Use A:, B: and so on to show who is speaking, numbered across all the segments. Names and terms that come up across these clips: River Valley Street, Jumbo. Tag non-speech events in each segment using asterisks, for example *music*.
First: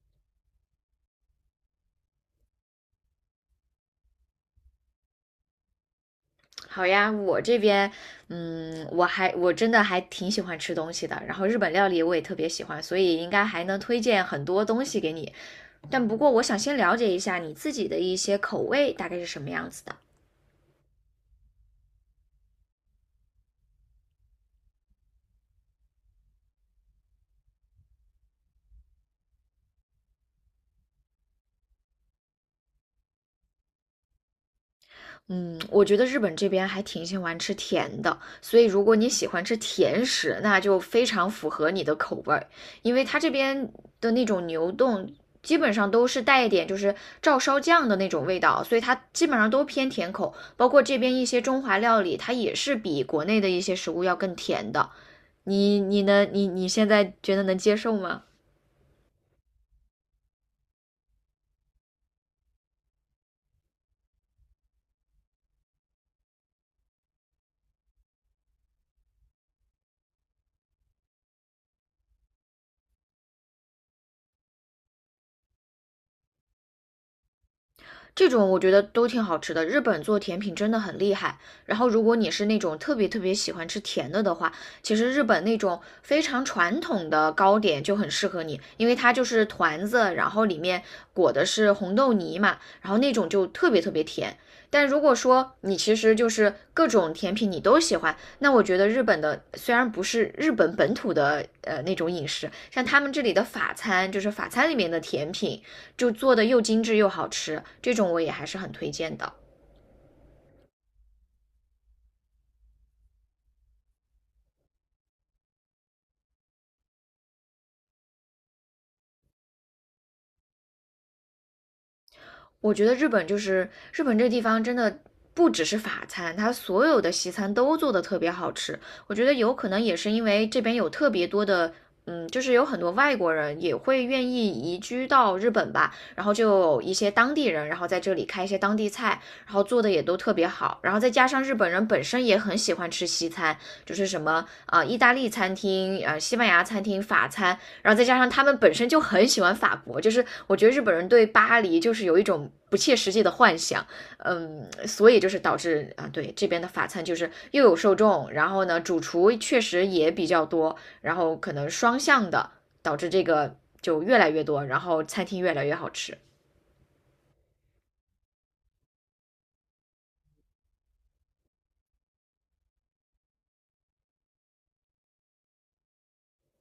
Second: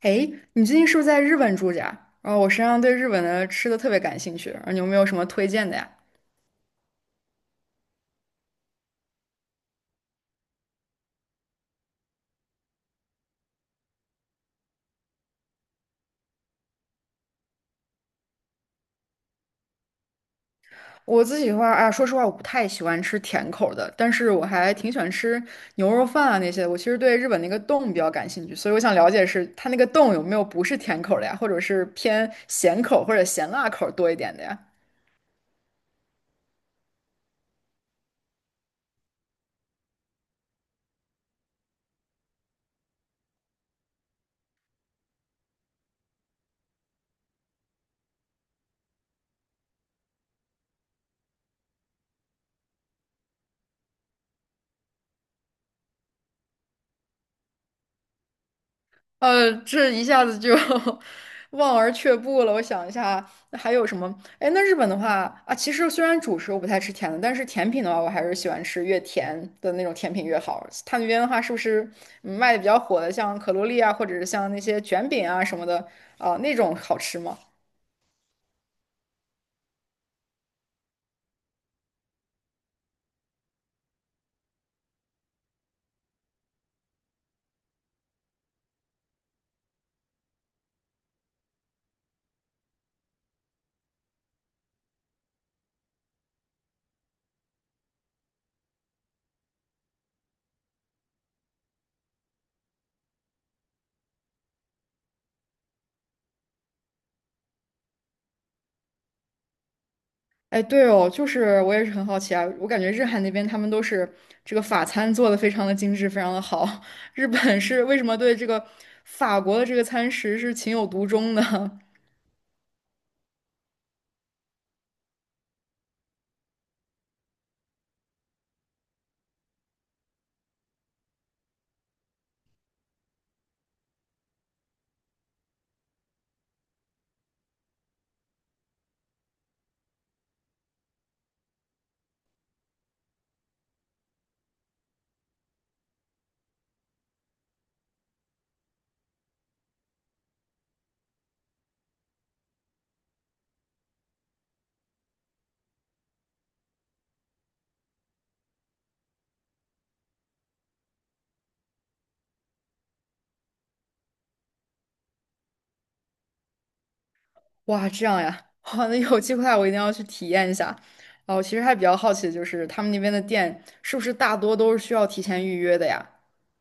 A: 哎，你最近是不是在日本住着呀？然后我实际上对日本的吃的特别感兴趣，然后你有没有什么推荐的呀？
B: 好呀，我这边，我真的还挺喜欢吃东西的，然后日本料理我也特别喜欢，所以应该还能推荐很多东西给你。但不过我想先了解一下你自己的一些口味大概是什么样子的。
A: 我自己的话啊，说实话，我不太喜欢吃甜口儿的，但是我还挺喜欢吃牛肉饭啊那些的，我其实对日本那个洞比较感兴趣，所以我想了解是它那个洞有没有不是甜口儿的呀，或者是偏咸口儿或者咸辣口儿多一点的呀？
B: 嗯，我觉得日本这边还挺喜欢吃甜的，所以如果你喜欢吃甜食，那就非常符合你的口味儿，因为它这边的那种牛丼基本上都是带一点就是照烧酱的那种味道，所以它基本上都偏甜口，包括这边一些中华料理，它也是比国内的一些食物要更甜的。你你能你你现在觉得能接受吗？
A: 这一下子就 *laughs* 望而却步了。我想一下，那还有什么？哎，那日本的话啊，其实虽然主食我不太吃甜的，但是甜品的话，我还是喜欢吃越甜的那种甜品越好。他那边的话，是不是卖的比较火的，像可露丽啊，或者是像那些卷饼啊什么的啊，那种好吃吗？
B: 这种我觉得都挺好吃的。日本做甜品真的很厉害。然后，如果你是那种特别特别喜欢吃甜的的话，其实日本那种非常传统的糕点就很适合你，因为它就是团子，然后里面裹的是红豆泥嘛，然后那种就特别特别甜。但如果说你其实就是各种甜品你都喜欢，那我觉得日本的虽然不是日本本土的那种饮食，像他们这里的法餐，就是法餐里面的甜品，就做的又精致又好吃，这种我也还是很推荐的。
A: 哎，对哦，就是我也是很好奇啊，我感觉日韩那边他们都是这个法餐做的非常的精致，非常的好。*laughs* 日本是为什么对这个法国的这个餐食是情有独钟呢？
B: 我觉得日本就是日本这个地方真的不只是法餐，它所有的西餐都做的特别好吃。我觉得有可能也是因为这边有特别多的。就是有很多外国人也会愿意移居到日本吧，然后就有一些当地人，然后在这里开一些当地菜，然后做的也都特别好，然后再加上日本人本身也很喜欢吃西餐，就是什么啊、意大利餐厅、西班牙餐厅、法餐，然后再加上他们本身就很喜欢法国，就是我觉得日本人对巴黎就是有一种不切实际的幻想，所以就是导致啊，对这边的法餐就是又有受众，然后呢，主厨确实也比较多，然后可能双向的导致这个就越来越多，然后餐厅越来越好吃。
A: 哇，这样呀，*laughs* 哇，那有机会啊我一定要去体验一下。哦，我其实还比较好奇的就是他们那边的店是不是大多都是需要提前预约的呀？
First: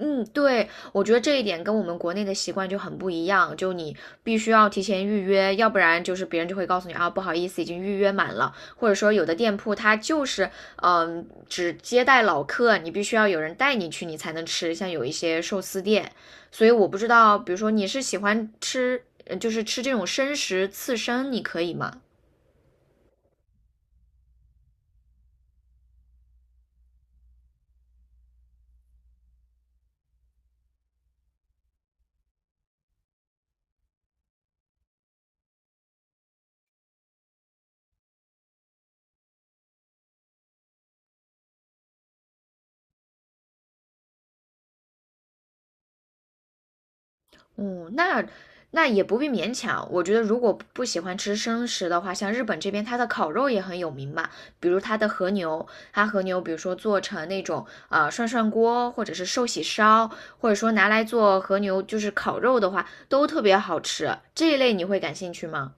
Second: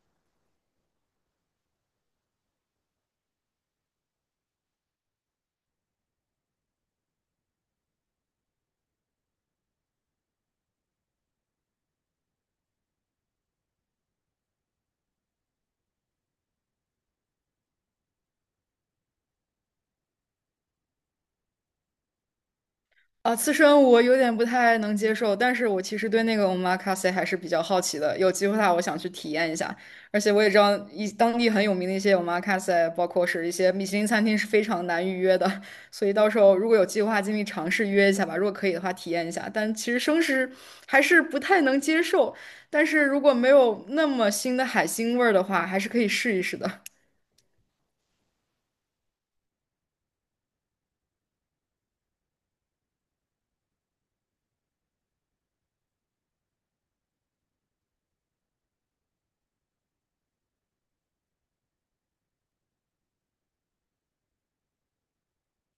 B: 嗯，对，我觉得这一点跟我们国内的习惯就很不一样，就你必须要提前预约，要不然就是别人就会告诉你啊，不好意思，已经预约满了，或者说有的店铺它就是只接待老客，你必须要有人带你去，你才能吃，像有一些寿司店，所以我不知道，比如说你是喜欢吃，就是吃这种生食刺身，你可以吗？
A: 啊，刺身我有点不太能接受，但是我其实对那个 omakase 还是比较好奇的，有机会的话我想去体验一下。而且我也知道一当地很有名的一些 omakase，包括是一些米其林餐厅是非常难预约的，*laughs* 所以到时候如果有计划，尽力尝试约一下吧。如果可以的话，体验一下。但其实生食还是不太能接受，但是如果没有那么腥的海腥味儿的话，还是可以试一试的。
B: 嗯，那那也不必勉强。我觉得如果不喜欢吃生食的话，像日本这边它的烤肉也很有名嘛，比如它的和牛，它和牛比如说做成那种涮涮锅，或者是寿喜烧，或者说拿来做和牛就是烤肉的话，都特别好吃。这一类你会感兴趣吗？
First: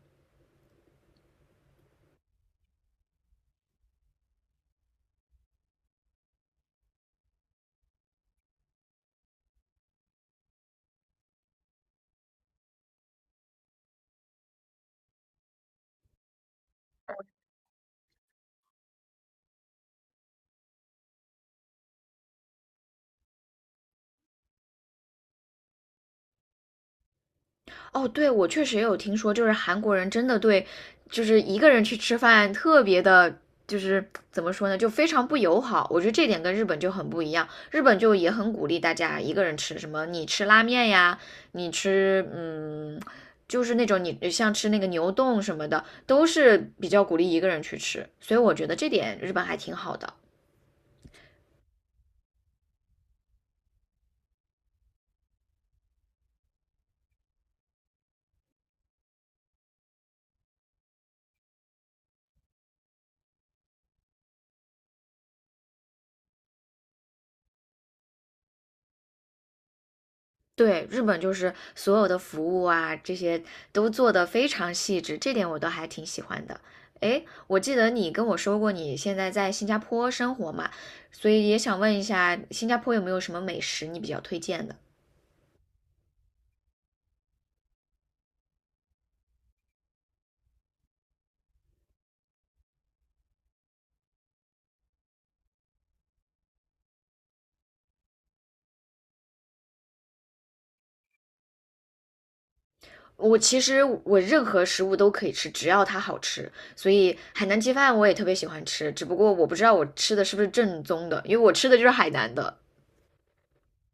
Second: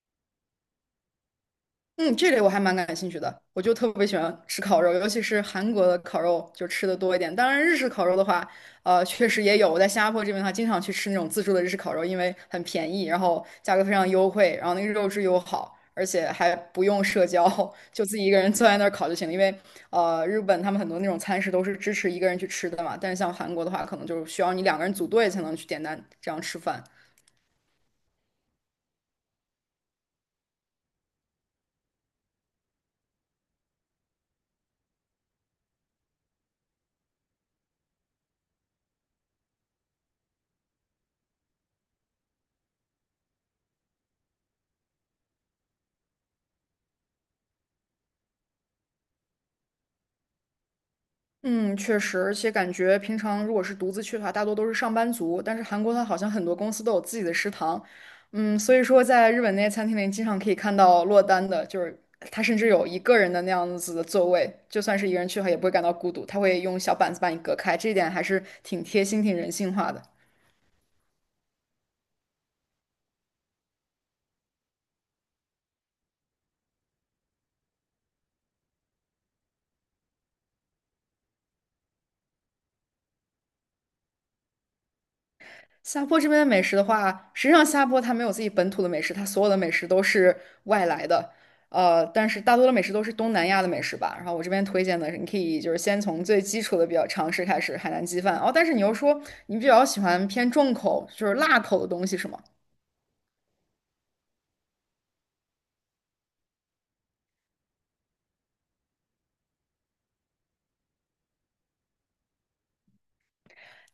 A: 嗯，这类我还蛮感兴趣的，我就特别喜欢吃烤肉，尤其是韩国的烤肉，就吃的多一点。当然，日式烤肉的话，确实也有。我在新加坡这边的话，经常去吃那种自助的日式烤肉，因为很便宜，然后价格非常优惠，然后那个肉质又好，而且还不用社交，*laughs* 就自己一个人坐在那儿烤就行了。因为日本他们很多那种餐食都是支持一个人去吃的嘛，但是像韩国的话，可能就是需要你两个人组队才能去点单这样吃饭。
B: 哦，对，我确实也有听说，就是韩国人真的对，就是一个人去吃饭特别的，就是怎么说呢，就非常不友好。我觉得这点跟日本就很不一样，日本就也很鼓励大家一个人吃，什么你吃拉面呀，你吃就是那种你像吃那个牛丼什么的，都是比较鼓励一个人去吃。所以我觉得这点日本还挺好的。
A: 嗯，确实，而且感觉平常如果是独自去的话，大多都是上班族。但是韩国它好像很多公司都有自己的食堂，嗯，所以说在日本那些餐厅里，经常可以看到落单的，就是他甚至有一个人的那样子的座位，就算是一个人去的话，也不会感到孤独，他会用小板子把你隔开，这一点还是挺贴心、挺人性化的。
B: 对，日本就是所有的服务啊，这些都做得非常细致，这点我都还挺喜欢的。诶，我记得你跟我说过你现在在新加坡生活嘛，所以也想问一下，新加坡有没有什么美食你比较推荐的？
A: 下坡这边的美食的话，实际上下坡它没有自己本土的美食，它所有的美食都是外来的。呃，但是大多的美食都是东南亚的美食吧。然后我这边推荐的是，你可以就是先从最基础的比较常识开始，海南鸡饭。哦，但是你又说你比较喜欢偏重口，就是辣口的东西是吗？
B: 我其实我任何食物都可以吃，只要它好吃。所以海南鸡饭我也特别喜欢吃，只不过我不知道我吃的是不是正宗的，因为我吃的就是海南的。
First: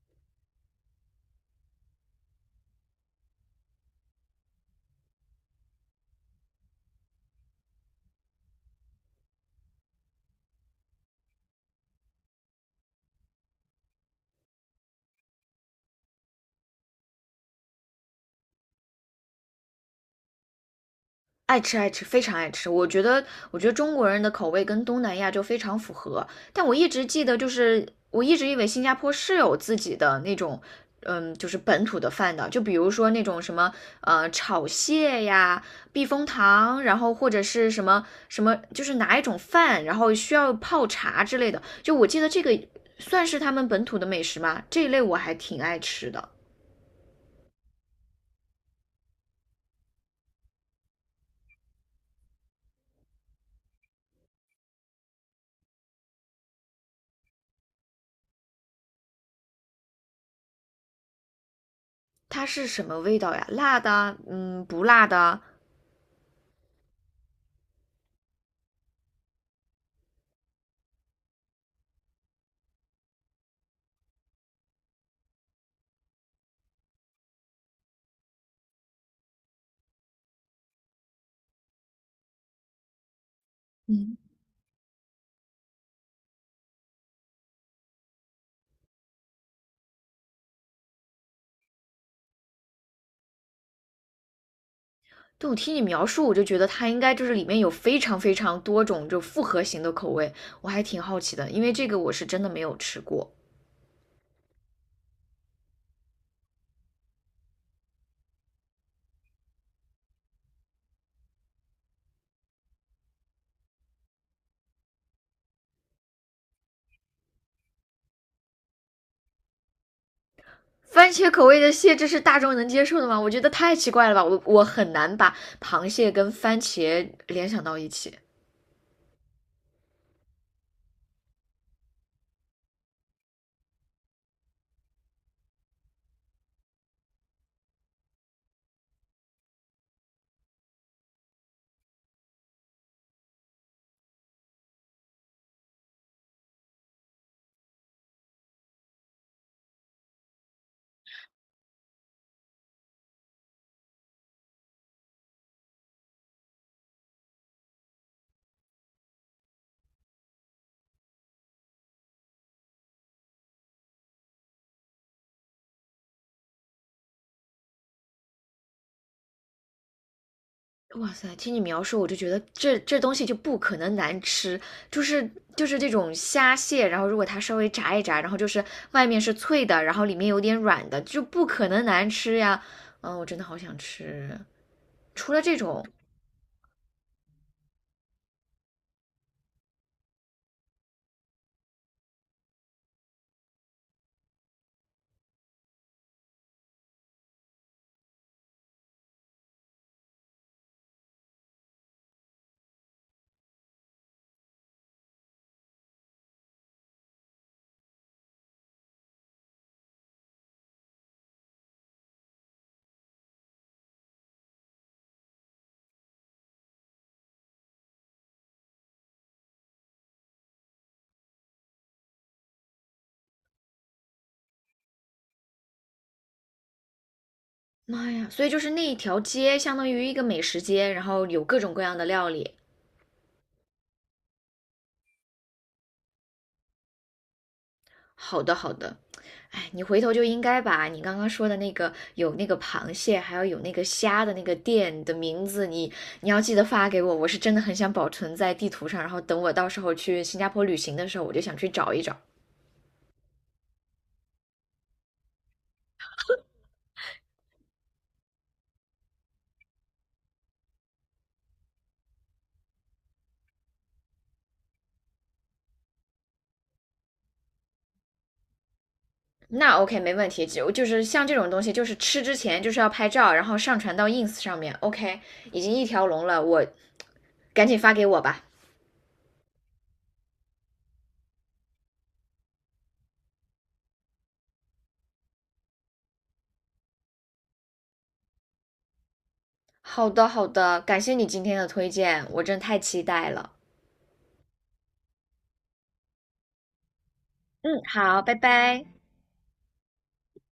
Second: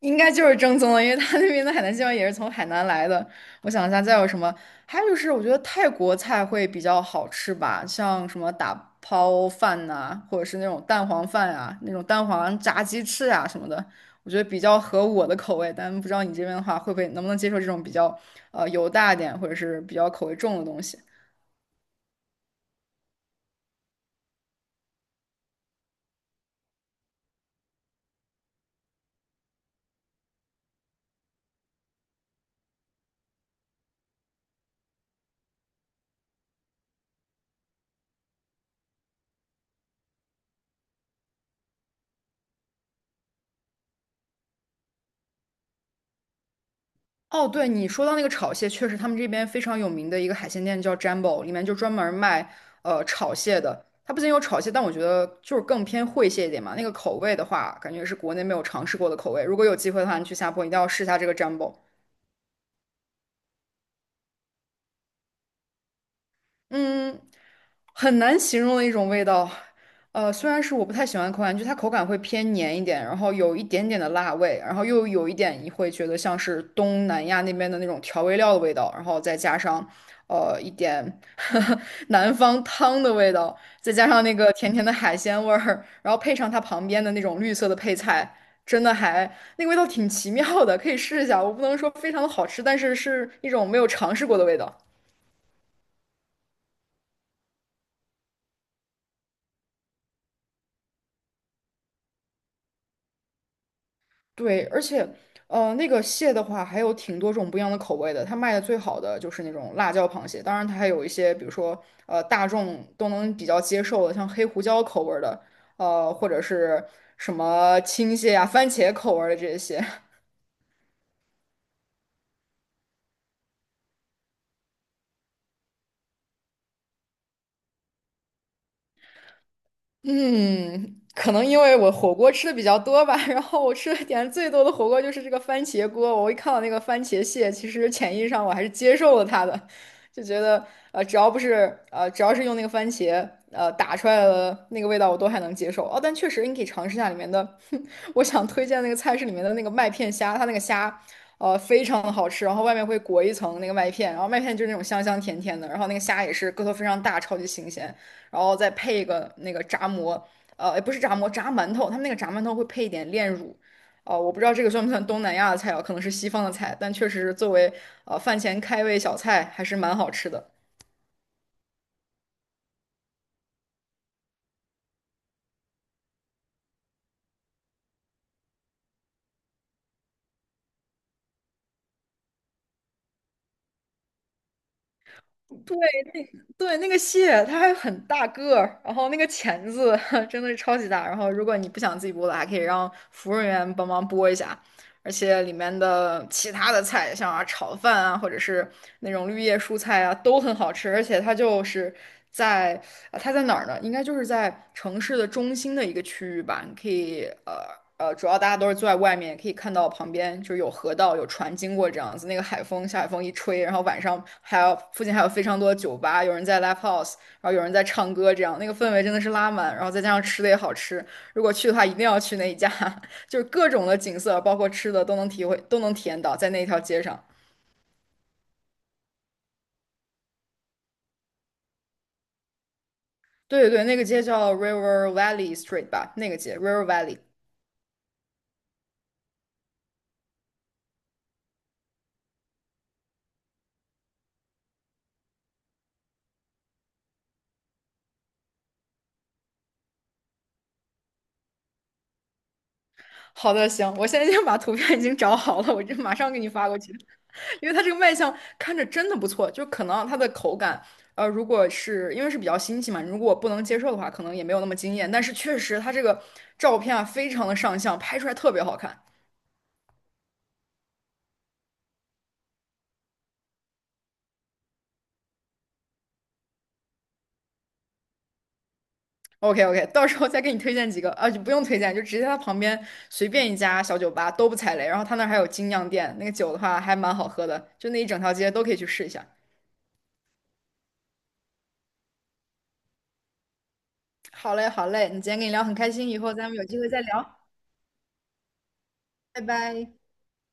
A: 应该就是正宗的，因为他那边的海南鸡饭也是从海南来的。我想一下，再有什么？还有就是，我觉得泰国菜会比较好吃吧，像什么打抛饭呐、或者是那种蛋黄饭啊，那种蛋黄炸鸡翅啊什么的，我觉得比较合我的口味。但不知道你这边的话，会不会能不能接受这种比较油大一点，或者是比较口味重的东西？
B: 爱吃爱吃，非常爱吃。我觉得，我觉得中国人的口味跟东南亚就非常符合。但我一直记得，就是我一直以为新加坡是有自己的那种，就是本土的饭的。就比如说那种什么，炒蟹呀、避风塘，然后或者是什么什么，就是拿一种饭，然后需要泡茶之类的。就我记得这个算是他们本土的美食吗？这一类我还挺爱吃的。
A: 哦，对，你说到那个炒蟹，确实他们这边非常有名的一个海鲜店叫 Jumbo，里面就专门卖炒蟹的。它不仅有炒蟹，但我觉得就是更偏烩蟹一点嘛。那个口味的话，感觉是国内没有尝试过的口味。如果有机会的话，你去下坡一定要试一下这个 Jumbo。
B: 它是什么味道呀？辣的啊，嗯，不辣的啊，
A: 嗯，很难形容的一种味道。虽然是我不太喜欢口感，就它口感会偏黏一点，然后有一点点的辣味，然后又有一点你会觉得像是东南亚那边的那种调味料的味道，然后再加上一点 *laughs* 南方汤的味道，再加上那个甜甜的海鲜味儿，然后配上它旁边的那种绿色的配菜，真的还那个味道挺奇妙的，可以试一下。我不能说非常的好吃，但是是一种没有尝试过的味道。
B: 对，我听你描述，我就觉得它应该就是里面有非常非常多种就复合型的口味，我还挺好奇的，因为这个我是真的没有吃过。
A: 对，而且，那个蟹的话，还有挺多种不一样的口味的。它卖的最好的就是那种辣椒螃蟹，当然它还有一些，比如说，大众都能比较接受的，像黑胡椒口味儿的，或者是什么青蟹啊、番茄口味儿的这些。*laughs*
B: 番茄口味的蟹，这是大众能接受的吗？我觉得太奇怪了吧，我很难把螃蟹跟番茄联想到一起。
A: 嗯，可能因为我火锅吃的比较多吧，*laughs* 然后我吃的点最多的火锅就是这个番茄锅。我一看到那个番茄蟹，其实潜意识上我还是接受了它的，就觉得呃，只要不是呃，只要是用那个番茄打出来的那个味道，我都还能接受。哦，但确实你可以尝试一下里面的，*laughs* 我想推荐那个菜市里面的那个麦片虾，它那个虾非常的好吃，然后外面会裹一层那个麦片，然后麦片就是那种香香甜甜的，然后那个虾也是个头非常大，超级新鲜。然后再配一个那个炸馍，也不是炸馍，炸馒头。他们那个炸馒头会配一点炼乳，哦、我不知道这个算不算东南亚的菜啊，可能是西方的菜，但确实作为饭前开胃小菜还是蛮好吃的。
B: 哇塞，听你描述，我就觉得这这东西就不可能难吃，就是就是这种虾蟹，然后如果它稍微炸一炸，然后就是外面是脆的，然后里面有点软的，就不可能难吃呀。嗯，我真的好想吃。除了这
A: 对
B: 种，
A: 对，那个蟹它还很大个儿，然后那个钳子 *laughs* 真的是超级大。然后如果你不想自己剥的，还可以让服务员帮忙剥一下。而且里面的其他的菜，像啊炒饭啊，或者是那种绿叶蔬菜啊，都很好吃。而且它就是在啊，它在哪儿呢？应该就是在城市的中心的一个区域吧。你可以主要大家都是坐在外面，也可以看到旁边就是有河道、有船经过这样子。那个海风，下海风一吹，然后晚上还有附近还有非常多的酒吧，有人在 live house，然后有人在唱歌，这样那个氛围真的是拉满。然后再加上吃的也好吃，如果去的话一定要去那一家。*laughs* 就是各种的景色，包括吃的都能体会，都能体验到在那一条街上。
B: 妈呀！所以就是那一条街相当于一个美食街，然后有各种各样的料理。
A: 对对对，那个街叫 River Valley Street 吧，那个街 River Valley。
B: 好的，好的。哎，你回头就应该把你刚刚说的那个有那个螃蟹，还要有那个虾的那个店的名字，你要记得发给我。我是真的很想保存在地图上，然后等我到时候去新加坡旅行的时候，我就想去找一找。
A: 好的，行，我现在已经把图片已经找好了，我就马上给你发过去。*laughs* 因为它这个卖相看着真的不错，就可能它的口感，如果是因为是比较新奇嘛，如果我不能接受的话，可能也没有那么惊艳。但是确实它这个照片啊，非常的上相，拍出来特别好看。
B: 那 OK，没问题。就是像这种东西，就是吃之前就是要拍照，然后上传到 ins 上面。OK，已经一条龙了，我赶紧发给我吧。
A: OK OK，*laughs* 到时候再给你推荐几个啊，就不用推荐，就直接他旁边随便一家小酒吧都不踩雷，然后他那儿还有精酿店，那个酒的话还蛮好喝的，就那一整条街都可以去试一下。
B: 好的，好的，感谢你今天的推荐，我真太期待了。
A: 好嘞好嘞，你今天跟你聊很开心，以后咱们有机会再聊，
B: 嗯，好，拜拜。
A: 拜拜。